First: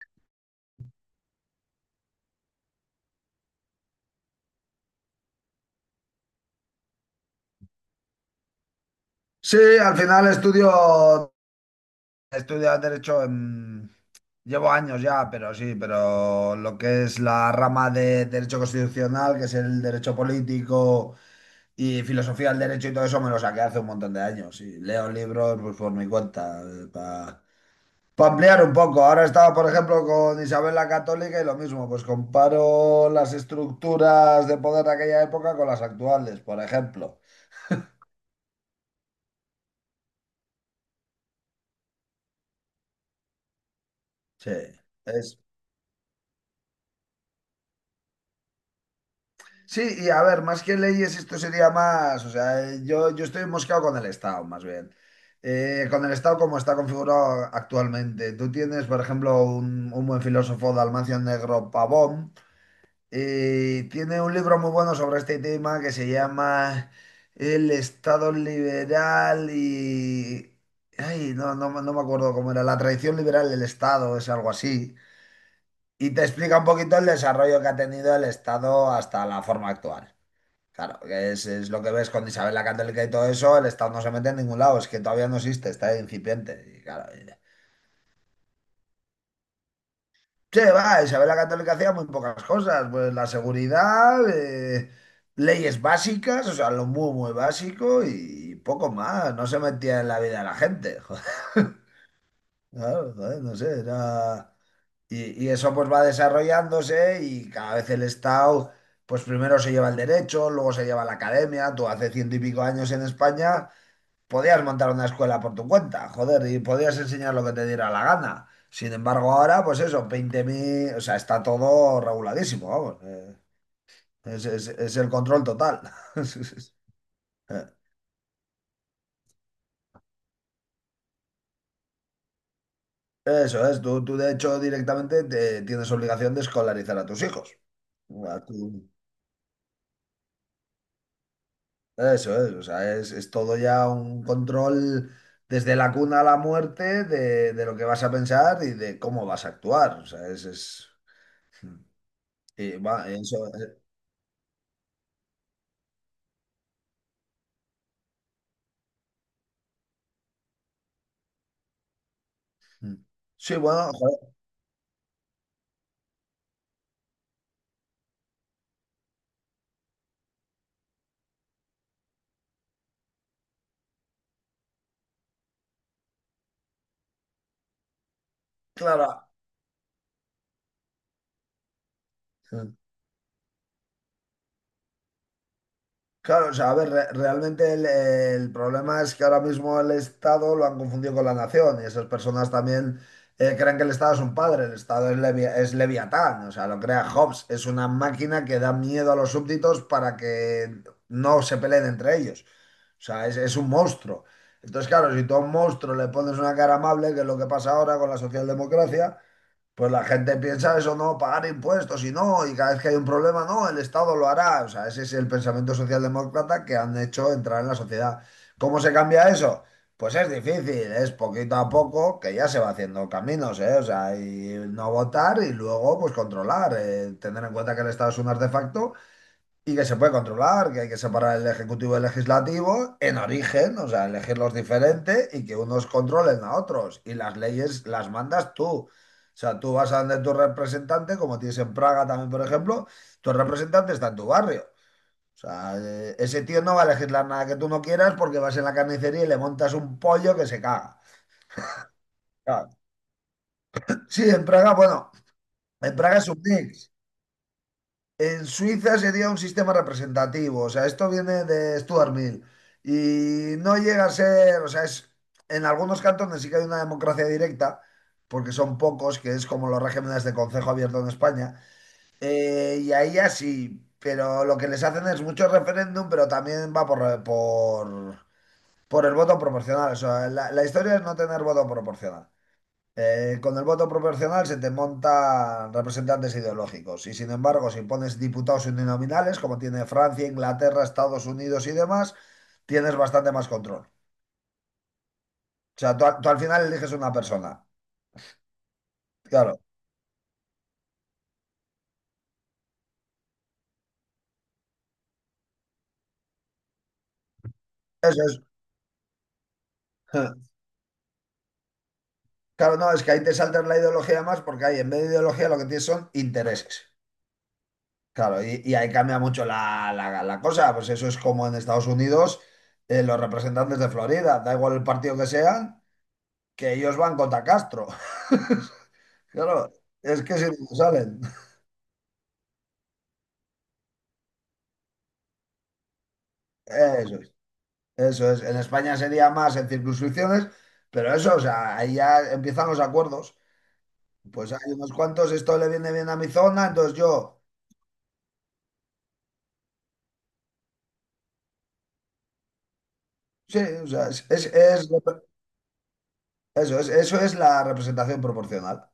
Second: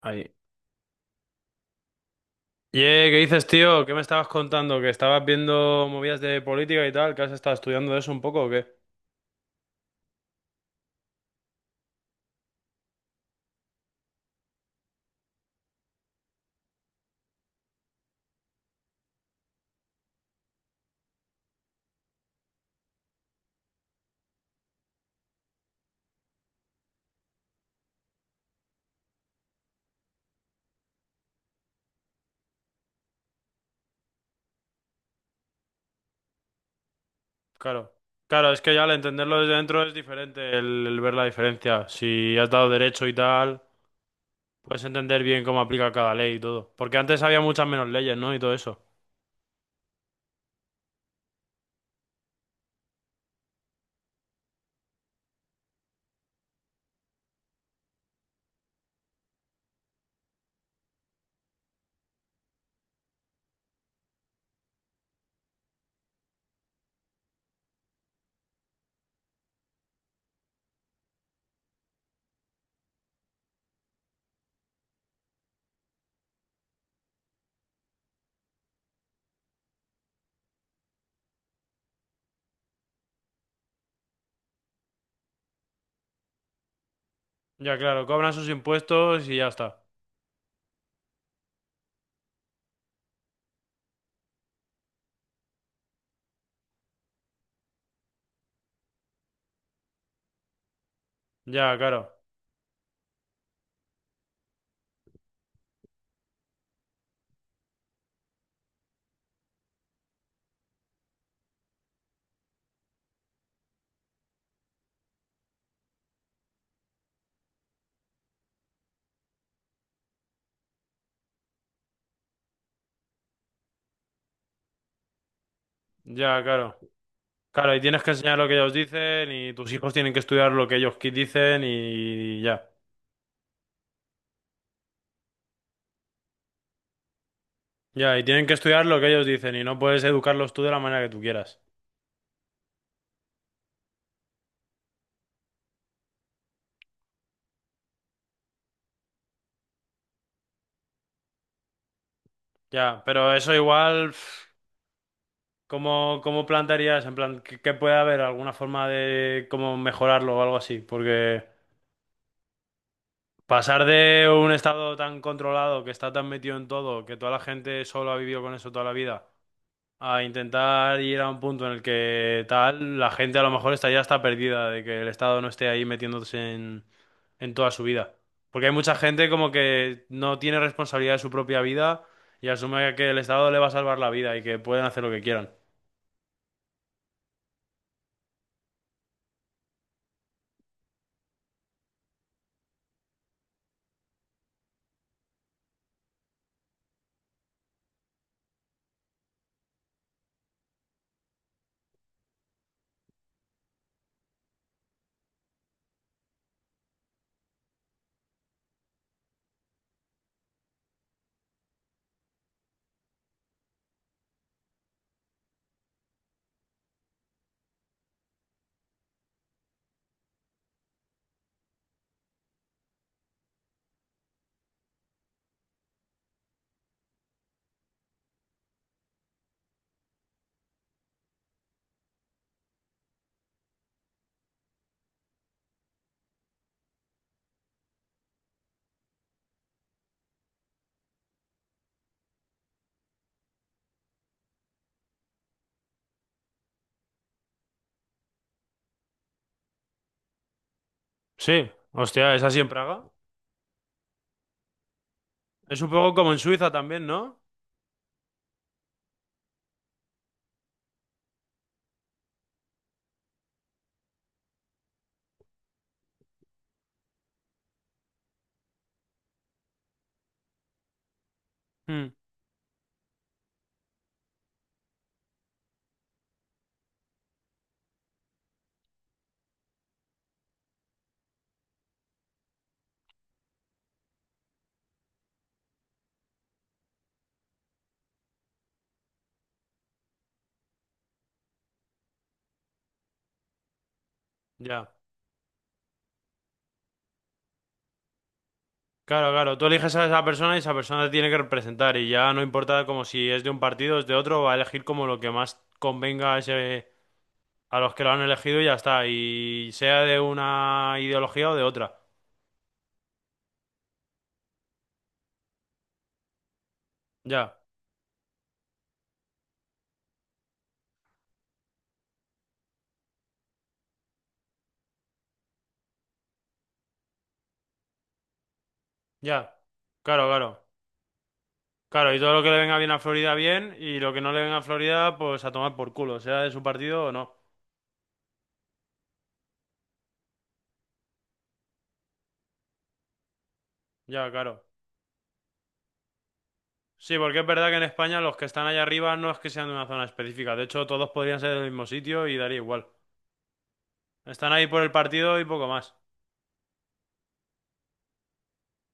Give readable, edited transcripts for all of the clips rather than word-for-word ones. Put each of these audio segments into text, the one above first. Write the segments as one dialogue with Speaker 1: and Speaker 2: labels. Speaker 1: Ahí. Ye, ¿qué dices, tío? ¿Qué me estabas contando? ¿Que estabas viendo movidas de política y tal? ¿Que has estado estudiando eso un poco o qué?
Speaker 2: Sí, al final estudio, estudio derecho en- Llevo años ya, pero sí, pero lo que es la rama de derecho constitucional, que es el derecho político y filosofía del derecho y todo eso, me lo saqué hace un montón de años. Y leo libros, pues, por mi cuenta, para ampliar un poco. Ahora estaba, por ejemplo, con Isabel la Católica y lo mismo, pues comparo las estructuras de poder de aquella época con las actuales, por ejemplo.
Speaker 1: Claro. Claro, es que ya al entenderlo desde dentro es diferente el ver la diferencia. Si has dado derecho y tal,
Speaker 2: Sí,
Speaker 1: puedes entender
Speaker 2: es...
Speaker 1: bien cómo aplica cada ley y todo. Porque antes había muchas menos leyes, ¿no? Y todo eso.
Speaker 2: Sí, y a ver, más que leyes, esto sería más, o sea, yo estoy mosqueado con el Estado, más bien. Con el Estado como está configurado actualmente. Tú tienes, por ejemplo, un buen filósofo, Dalmacio Negro Pavón, y tiene un libro muy bueno sobre este tema que se llama El Estado Liberal y... Ay, no, no, no me acuerdo cómo era, la tradición liberal del Estado, es algo así. Y te explica un poquito el desarrollo que ha tenido el Estado hasta la forma actual. Claro, que es lo que ves con Isabel la Católica y todo eso, el Estado no se mete en ningún lado, es que todavía no existe, está incipiente. Y claro, y-
Speaker 1: Ya, claro, cobran sus impuestos y ya está.
Speaker 2: sí, va, Isabel la Católica hacía muy pocas cosas, pues la seguridad, leyes básicas, o sea, lo muy, muy básico y poco más, no se metía en la vida de la gente. Joder,
Speaker 1: Ya, claro.
Speaker 2: claro, joder, no sé, era... Y, y eso pues va desarrollándose y cada vez el Estado, pues primero se lleva el derecho, luego se lleva la academia, tú hace ciento y pico años en España, podías montar una escuela por tu cuenta, joder, y podías enseñar lo que te diera la gana. Sin embargo, ahora, pues eso, veinte mil, o sea, está todo reguladísimo, vamos. Es, es el control total.
Speaker 1: Ya, claro. Claro, y tienes que enseñar lo que ellos dicen y tus hijos tienen que estudiar lo que ellos dicen y ya.
Speaker 2: Eso es, tú de hecho directamente tienes obligación de escolarizar a tus hijos.
Speaker 1: Ya, y
Speaker 2: A
Speaker 1: tienen que estudiar
Speaker 2: tu-
Speaker 1: lo que ellos dicen y no puedes educarlos tú de la manera que tú quieras.
Speaker 2: Eso es, o sea, es todo ya un control desde la cuna a la muerte de lo que vas a pensar y de cómo vas a actuar. O sea, es- y
Speaker 1: Ya,
Speaker 2: va,
Speaker 1: pero
Speaker 2: eso,
Speaker 1: eso igual, pf, ¿cómo plantearías? En plan, ¿qué puede haber? ¿Alguna forma de cómo mejorarlo o algo así? Porque
Speaker 2: mm. Sí,
Speaker 1: pasar
Speaker 2: bueno, joder,
Speaker 1: de un estado tan controlado que está tan metido en todo, que toda la gente solo ha vivido con eso toda la vida, a intentar ir a un punto en el que tal, la gente a lo mejor está ya está perdida de que el Estado no esté ahí metiéndose en toda su vida. Porque hay mucha
Speaker 2: claro.
Speaker 1: gente como que no tiene responsabilidad de su propia vida y
Speaker 2: Mm.
Speaker 1: asume que el Estado le va a salvar la vida y que pueden hacer lo que quieran.
Speaker 2: Claro, o sea, a ver, realmente el problema es que ahora mismo el Estado lo han confundido con la nación y esas personas también creen que el Estado es un padre, el Estado es, Leviatán, o sea, lo crea Hobbes, es una máquina que da miedo a los súbditos para que no se peleen entre ellos. O sea, es un monstruo. Entonces, claro, si tú a un monstruo le pones una cara amable, que es lo que pasa ahora con la socialdemocracia, pues la gente piensa eso, no, pagar impuestos y no, y cada vez que hay un problema, no, el Estado lo hará. O sea, ese es el pensamiento socialdemócrata que han hecho entrar en la sociedad. ¿Cómo se cambia eso? Pues es difícil, es poquito a poco que ya se va haciendo caminos, ¿eh? O sea, y no votar y luego pues controlar, tener en cuenta que el Estado es un artefacto y que se puede controlar, que hay que separar el ejecutivo del legislativo en origen, o sea, elegirlos diferente y que unos controlen a otros. Y las leyes las mandas tú. O sea, tú vas a donde tu representante, como tienes en Praga también, por ejemplo, tu representante está en tu barrio. O sea, ese tío no va a legislar nada que tú no quieras porque vas en la carnicería y le montas un pollo que se caga.
Speaker 1: Sí, hostia, es así en
Speaker 2: Claro.
Speaker 1: Praga.
Speaker 2: Sí, en Praga, bueno,
Speaker 1: Es un
Speaker 2: en
Speaker 1: poco
Speaker 2: Praga es
Speaker 1: como en
Speaker 2: un
Speaker 1: Suiza
Speaker 2: mix.
Speaker 1: también, ¿no?
Speaker 2: En Suiza sería un sistema representativo, o sea, esto viene de Stuart Mill y no llega a ser, o sea, es, en algunos cantones sí que hay una democracia directa, porque son pocos, que es como los regímenes de concejo abierto en España,
Speaker 1: Hmm,
Speaker 2: y ahí así, pero lo que les hacen es mucho referéndum, pero también va por el voto proporcional, o sea, la historia es no tener voto proporcional. Con el voto proporcional se te montan representantes ideológicos y sin embargo si pones diputados uninominales como tiene Francia, Inglaterra, Estados Unidos y demás, tienes bastante más control.
Speaker 1: ya.
Speaker 2: O sea, tú, tú al final eliges una persona.
Speaker 1: Claro, claro,
Speaker 2: Claro,
Speaker 1: tú eliges a esa persona y esa persona te tiene que representar y ya no importa como si es de un partido o es de otro, va a elegir como lo que más convenga a ese a los que lo han
Speaker 2: eso es.
Speaker 1: elegido y ya está. Y sea de una ideología o de otra.
Speaker 2: Claro, no, es que ahí te saltas la ideología más porque ahí en vez de ideología lo que tienes son intereses.
Speaker 1: Ya,
Speaker 2: Claro, y ahí cambia mucho la, la cosa. Pues eso es como en Estados Unidos, los representantes de Florida, da igual el partido que sean, que ellos van contra Castro.
Speaker 1: ya.
Speaker 2: Claro, es
Speaker 1: Claro,
Speaker 2: que si
Speaker 1: claro.
Speaker 2: no salen.
Speaker 1: Claro, y todo lo que le venga bien a Florida, bien. Y lo que no le venga a Florida, pues a tomar por culo, sea de su partido o
Speaker 2: Eso es,
Speaker 1: no.
Speaker 2: eso es. En España sería más en circunscripciones, pero eso, o sea, ahí ya empiezan los acuerdos.
Speaker 1: Ya,
Speaker 2: Pues
Speaker 1: claro.
Speaker 2: hay unos cuantos, esto le viene bien a mi zona, entonces
Speaker 1: Sí, porque
Speaker 2: yo.
Speaker 1: es verdad que en España los que están allá arriba no es que sean de una zona específica. De hecho, todos podrían ser del mismo sitio y daría igual.
Speaker 2: Sí, o sea, es,
Speaker 1: Están ahí por
Speaker 2: es-
Speaker 1: el partido y poco más.
Speaker 2: eso es, eso es la representación proporcional.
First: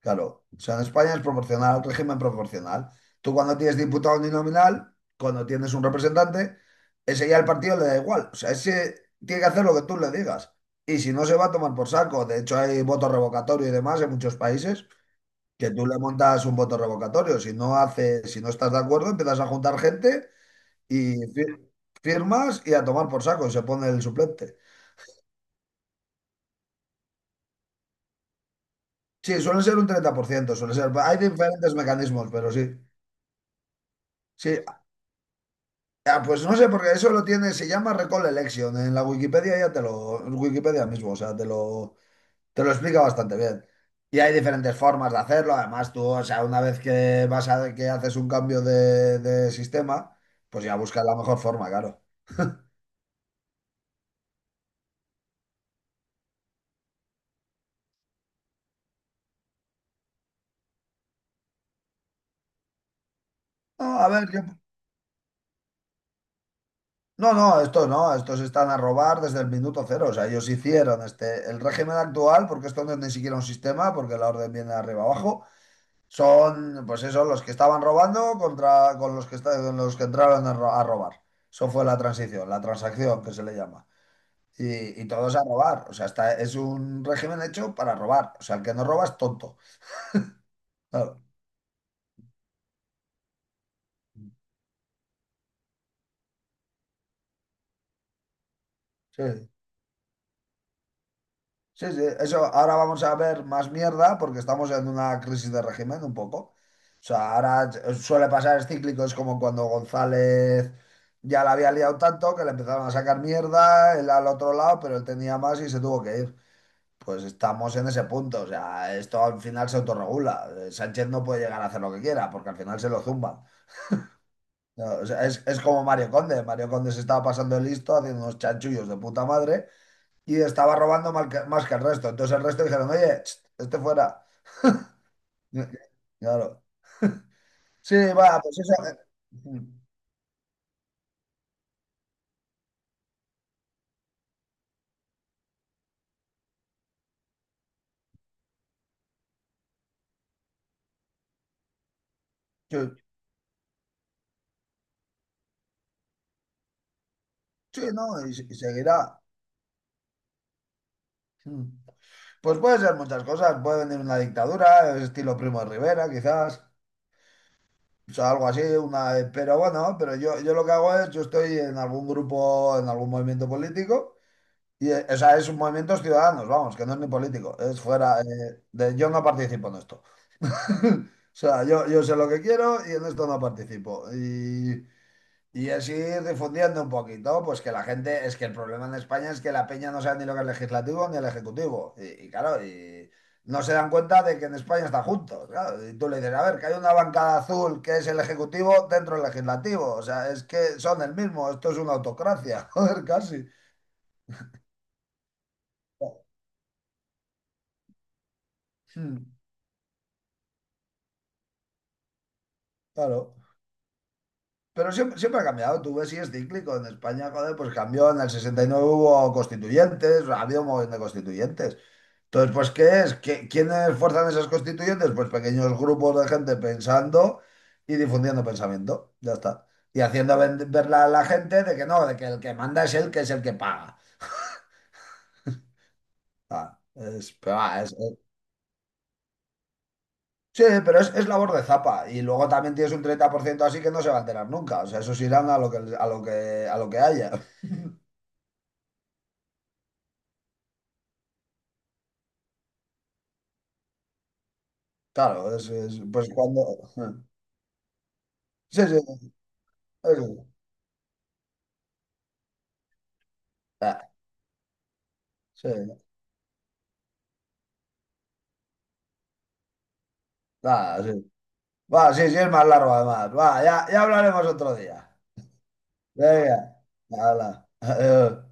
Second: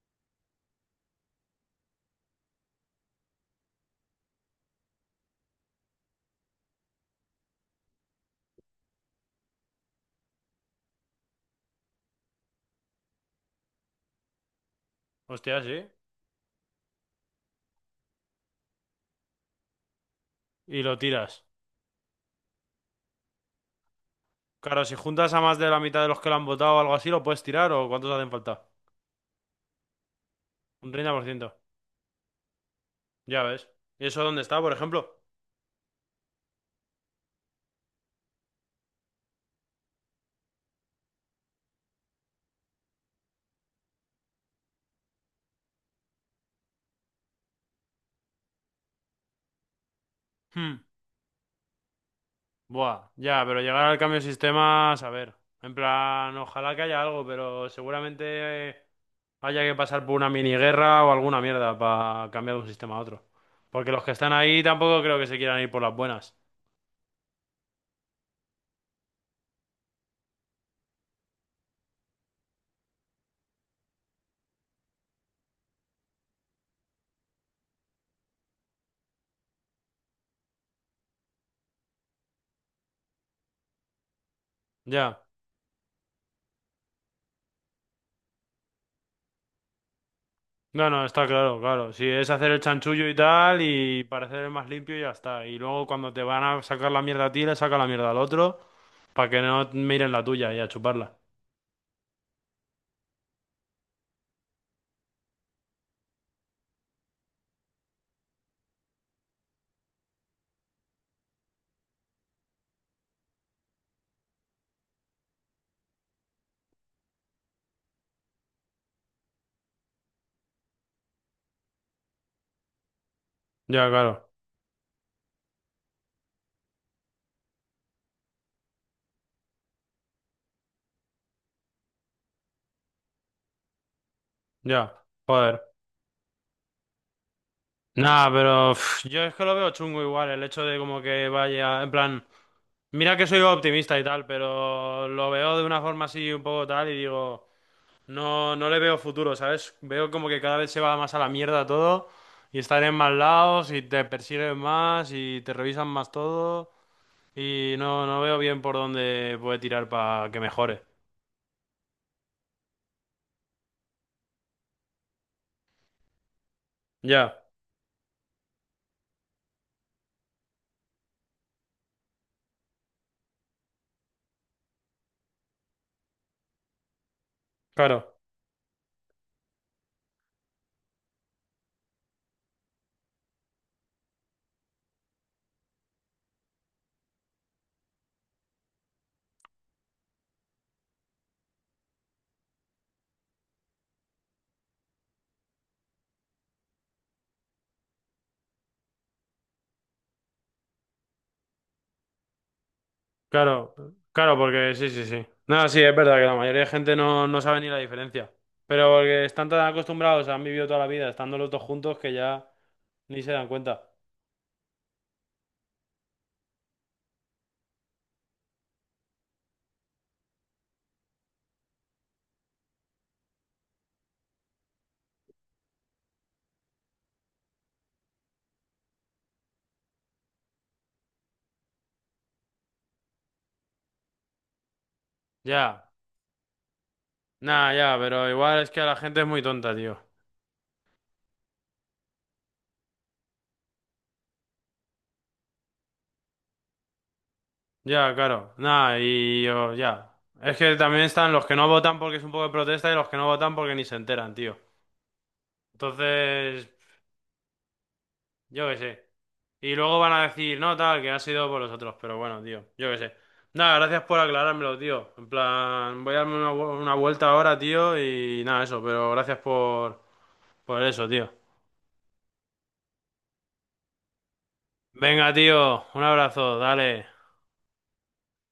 Speaker 2: Claro, o sea, en España es proporcional, régimen proporcional. Tú cuando tienes diputado uninominal, cuando tienes un representante, ese ya el partido le da igual. O sea, ese tiene que hacer lo que tú le digas. Y si no, se va a tomar por saco. De hecho, hay voto revocatorio y demás en muchos países
Speaker 1: Hostia,
Speaker 2: que tú
Speaker 1: sí.
Speaker 2: le montas un voto revocatorio. Si no hace, si no estás de acuerdo, empiezas a juntar gente
Speaker 1: Y lo
Speaker 2: y
Speaker 1: tiras.
Speaker 2: firmas y a tomar por saco. Y se pone el suplente.
Speaker 1: Claro, si juntas a más de la mitad de los que lo han votado o algo así, lo puedes tirar o cuántos hacen falta.
Speaker 2: Sí, suele ser un 30%, suele
Speaker 1: Un
Speaker 2: ser.
Speaker 1: treinta
Speaker 2: Hay
Speaker 1: por ciento
Speaker 2: diferentes mecanismos, pero sí.
Speaker 1: Ya ves. ¿Y eso dónde está,
Speaker 2: Sí,
Speaker 1: por ejemplo?
Speaker 2: ya, pues no sé, porque eso lo tiene, se llama Recall Election. En la Wikipedia ya te lo, Wikipedia mismo, o sea, te lo explica bastante bien. Y hay diferentes formas de hacerlo. Además, tú, o sea, una vez que vas a, que haces un cambio de sistema, pues ya
Speaker 1: Hmm.
Speaker 2: buscas la mejor forma, claro.
Speaker 1: Buah, ya, pero llegar al cambio de sistemas, a ver. En plan, ojalá que haya algo, pero seguramente haya que pasar por una mini guerra o alguna mierda para cambiar de un sistema a otro.
Speaker 2: No,
Speaker 1: Porque los
Speaker 2: a
Speaker 1: que
Speaker 2: ver,
Speaker 1: están
Speaker 2: yo-
Speaker 1: ahí tampoco creo que se quieran ir por las buenas.
Speaker 2: no, no, estos no, estos están a robar desde el minuto cero. O sea, ellos hicieron este, el régimen actual, porque esto no es ni siquiera un sistema, porque la orden viene de arriba abajo. Son, pues eso, los que estaban robando contra con los que, con los que entraron a, a robar. Eso fue la transición, la transacción que se le llama. Y
Speaker 1: Ya.
Speaker 2: todos a robar. O sea, está, es un régimen hecho para robar. O sea, el que no roba es tonto.
Speaker 1: No, no,
Speaker 2: Claro.
Speaker 1: está claro, claro. Si es hacer el chanchullo y tal, y parecer el más limpio, y ya está. Y luego cuando te van a sacar la mierda a ti, le saca la mierda al otro, para que
Speaker 2: Sí,
Speaker 1: no miren la tuya y a chuparla.
Speaker 2: sí, sí. Eso, ahora vamos a ver más mierda porque estamos en una crisis de régimen un poco. O sea, ahora suele pasar, es cíclico, es como cuando González ya la había liado tanto que le empezaron a sacar mierda, él al otro lado, pero él tenía más y se tuvo que ir. Pues estamos en ese punto, o sea, esto al final se autorregula. Sánchez no puede llegar a hacer lo que quiera porque al final se lo zumban.
Speaker 1: Ya, claro.
Speaker 2: No, o sea, es como Mario Conde. Mario Conde se estaba pasando el listo haciendo unos chanchullos de puta madre y estaba robando más que el resto. Entonces el resto dijeron, oye, ch, este fuera.
Speaker 1: Ya. Joder.
Speaker 2: Claro. Sí,
Speaker 1: Nah,
Speaker 2: va, pues
Speaker 1: pero
Speaker 2: eso.
Speaker 1: pf, yo es que lo veo
Speaker 2: Mm,
Speaker 1: chungo igual, el hecho de como que vaya, en plan, mira que soy optimista y tal, pero lo veo de una forma así un poco tal y digo, no, no le veo futuro, ¿sabes? Veo como que cada vez se va más a la mierda todo y
Speaker 2: Sí,
Speaker 1: estar en más lados y te persiguen más y te revisan más todo y
Speaker 2: sí,
Speaker 1: no,
Speaker 2: no,
Speaker 1: no veo
Speaker 2: y
Speaker 1: bien por
Speaker 2: seguirá.
Speaker 1: dónde puede tirar para que mejore.
Speaker 2: Mm. Pues puede ser muchas cosas. Puede venir una dictadura, estilo Primo de Rivera, quizás.
Speaker 1: Ya,
Speaker 2: O sea, algo así, una, pero bueno, pero yo lo que hago es, yo estoy en algún grupo, en algún movimiento político, y o sea, es un movimiento ciudadanos, vamos, que no es ni político, es
Speaker 1: claro.
Speaker 2: fuera, de, yo no participo en esto. O sea, yo sé lo que quiero y en esto no participo. Y así difundiendo un poquito, pues que la gente, es que el problema en España es que la peña no sabe ni lo que es legislativo ni el ejecutivo. Y claro, y no se dan cuenta de que en España están juntos. Claro. Y tú le dices, a ver, que hay una bancada azul que es el ejecutivo dentro del legislativo. O sea, es que son el mismo, esto es una autocracia, joder, casi.
Speaker 1: Claro, claro, porque sí, sí, sí. No, sí, es verdad que la mayoría de gente no, no sabe ni la diferencia. Pero porque
Speaker 2: Mm,
Speaker 1: están tan acostumbrados, han vivido toda la vida estando los dos juntos que ya ni se
Speaker 2: claro.
Speaker 1: dan cuenta.
Speaker 2: Pero siempre, siempre ha cambiado, tú ves, y es cíclico. En España, joder, pues cambió, en el 69 hubo constituyentes, ha habido un montón de constituyentes. Entonces, pues, ¿qué es? Quiénes fuerzan esas constituyentes? Pues pequeños grupos de gente pensando y difundiendo pensamiento, ya está. Y haciendo ver a la gente de que no, de que el que manda es el que paga.
Speaker 1: Ya,
Speaker 2: Ah, es, pero,
Speaker 1: nada,
Speaker 2: ah,
Speaker 1: ya,
Speaker 2: es-
Speaker 1: pero igual es que la gente es muy tonta, tío.
Speaker 2: sí, pero es labor de zapa. Y luego también tienes un 30% así que no se va a enterar nunca. O sea, esos irán a lo que, a lo que, a lo que haya.
Speaker 1: Ya, claro, nada, y yo, ya. Es que también están los que no votan porque es un poco de protesta y los que no votan porque ni se enteran, tío.
Speaker 2: Claro, es- pues cuando...
Speaker 1: Entonces,
Speaker 2: eh,
Speaker 1: yo qué
Speaker 2: Sí,
Speaker 1: sé.
Speaker 2: sí,
Speaker 1: Y luego van a
Speaker 2: eso.
Speaker 1: decir, no, tal, que ha sido por los otros. Pero bueno, tío, yo qué sé. Nada, gracias
Speaker 2: Ah,
Speaker 1: por aclarármelo, tío. En
Speaker 2: sí,
Speaker 1: plan, voy a darme una, una vuelta ahora, tío, y nada, eso. Pero gracias por
Speaker 2: nada,
Speaker 1: eso, tío.
Speaker 2: sí. Va, sí, sí, es más largo además. Va, ya, ya hablaremos otro día.
Speaker 1: Venga, tío, un abrazo,
Speaker 2: Venga,
Speaker 1: dale.
Speaker 2: habla. Adiós.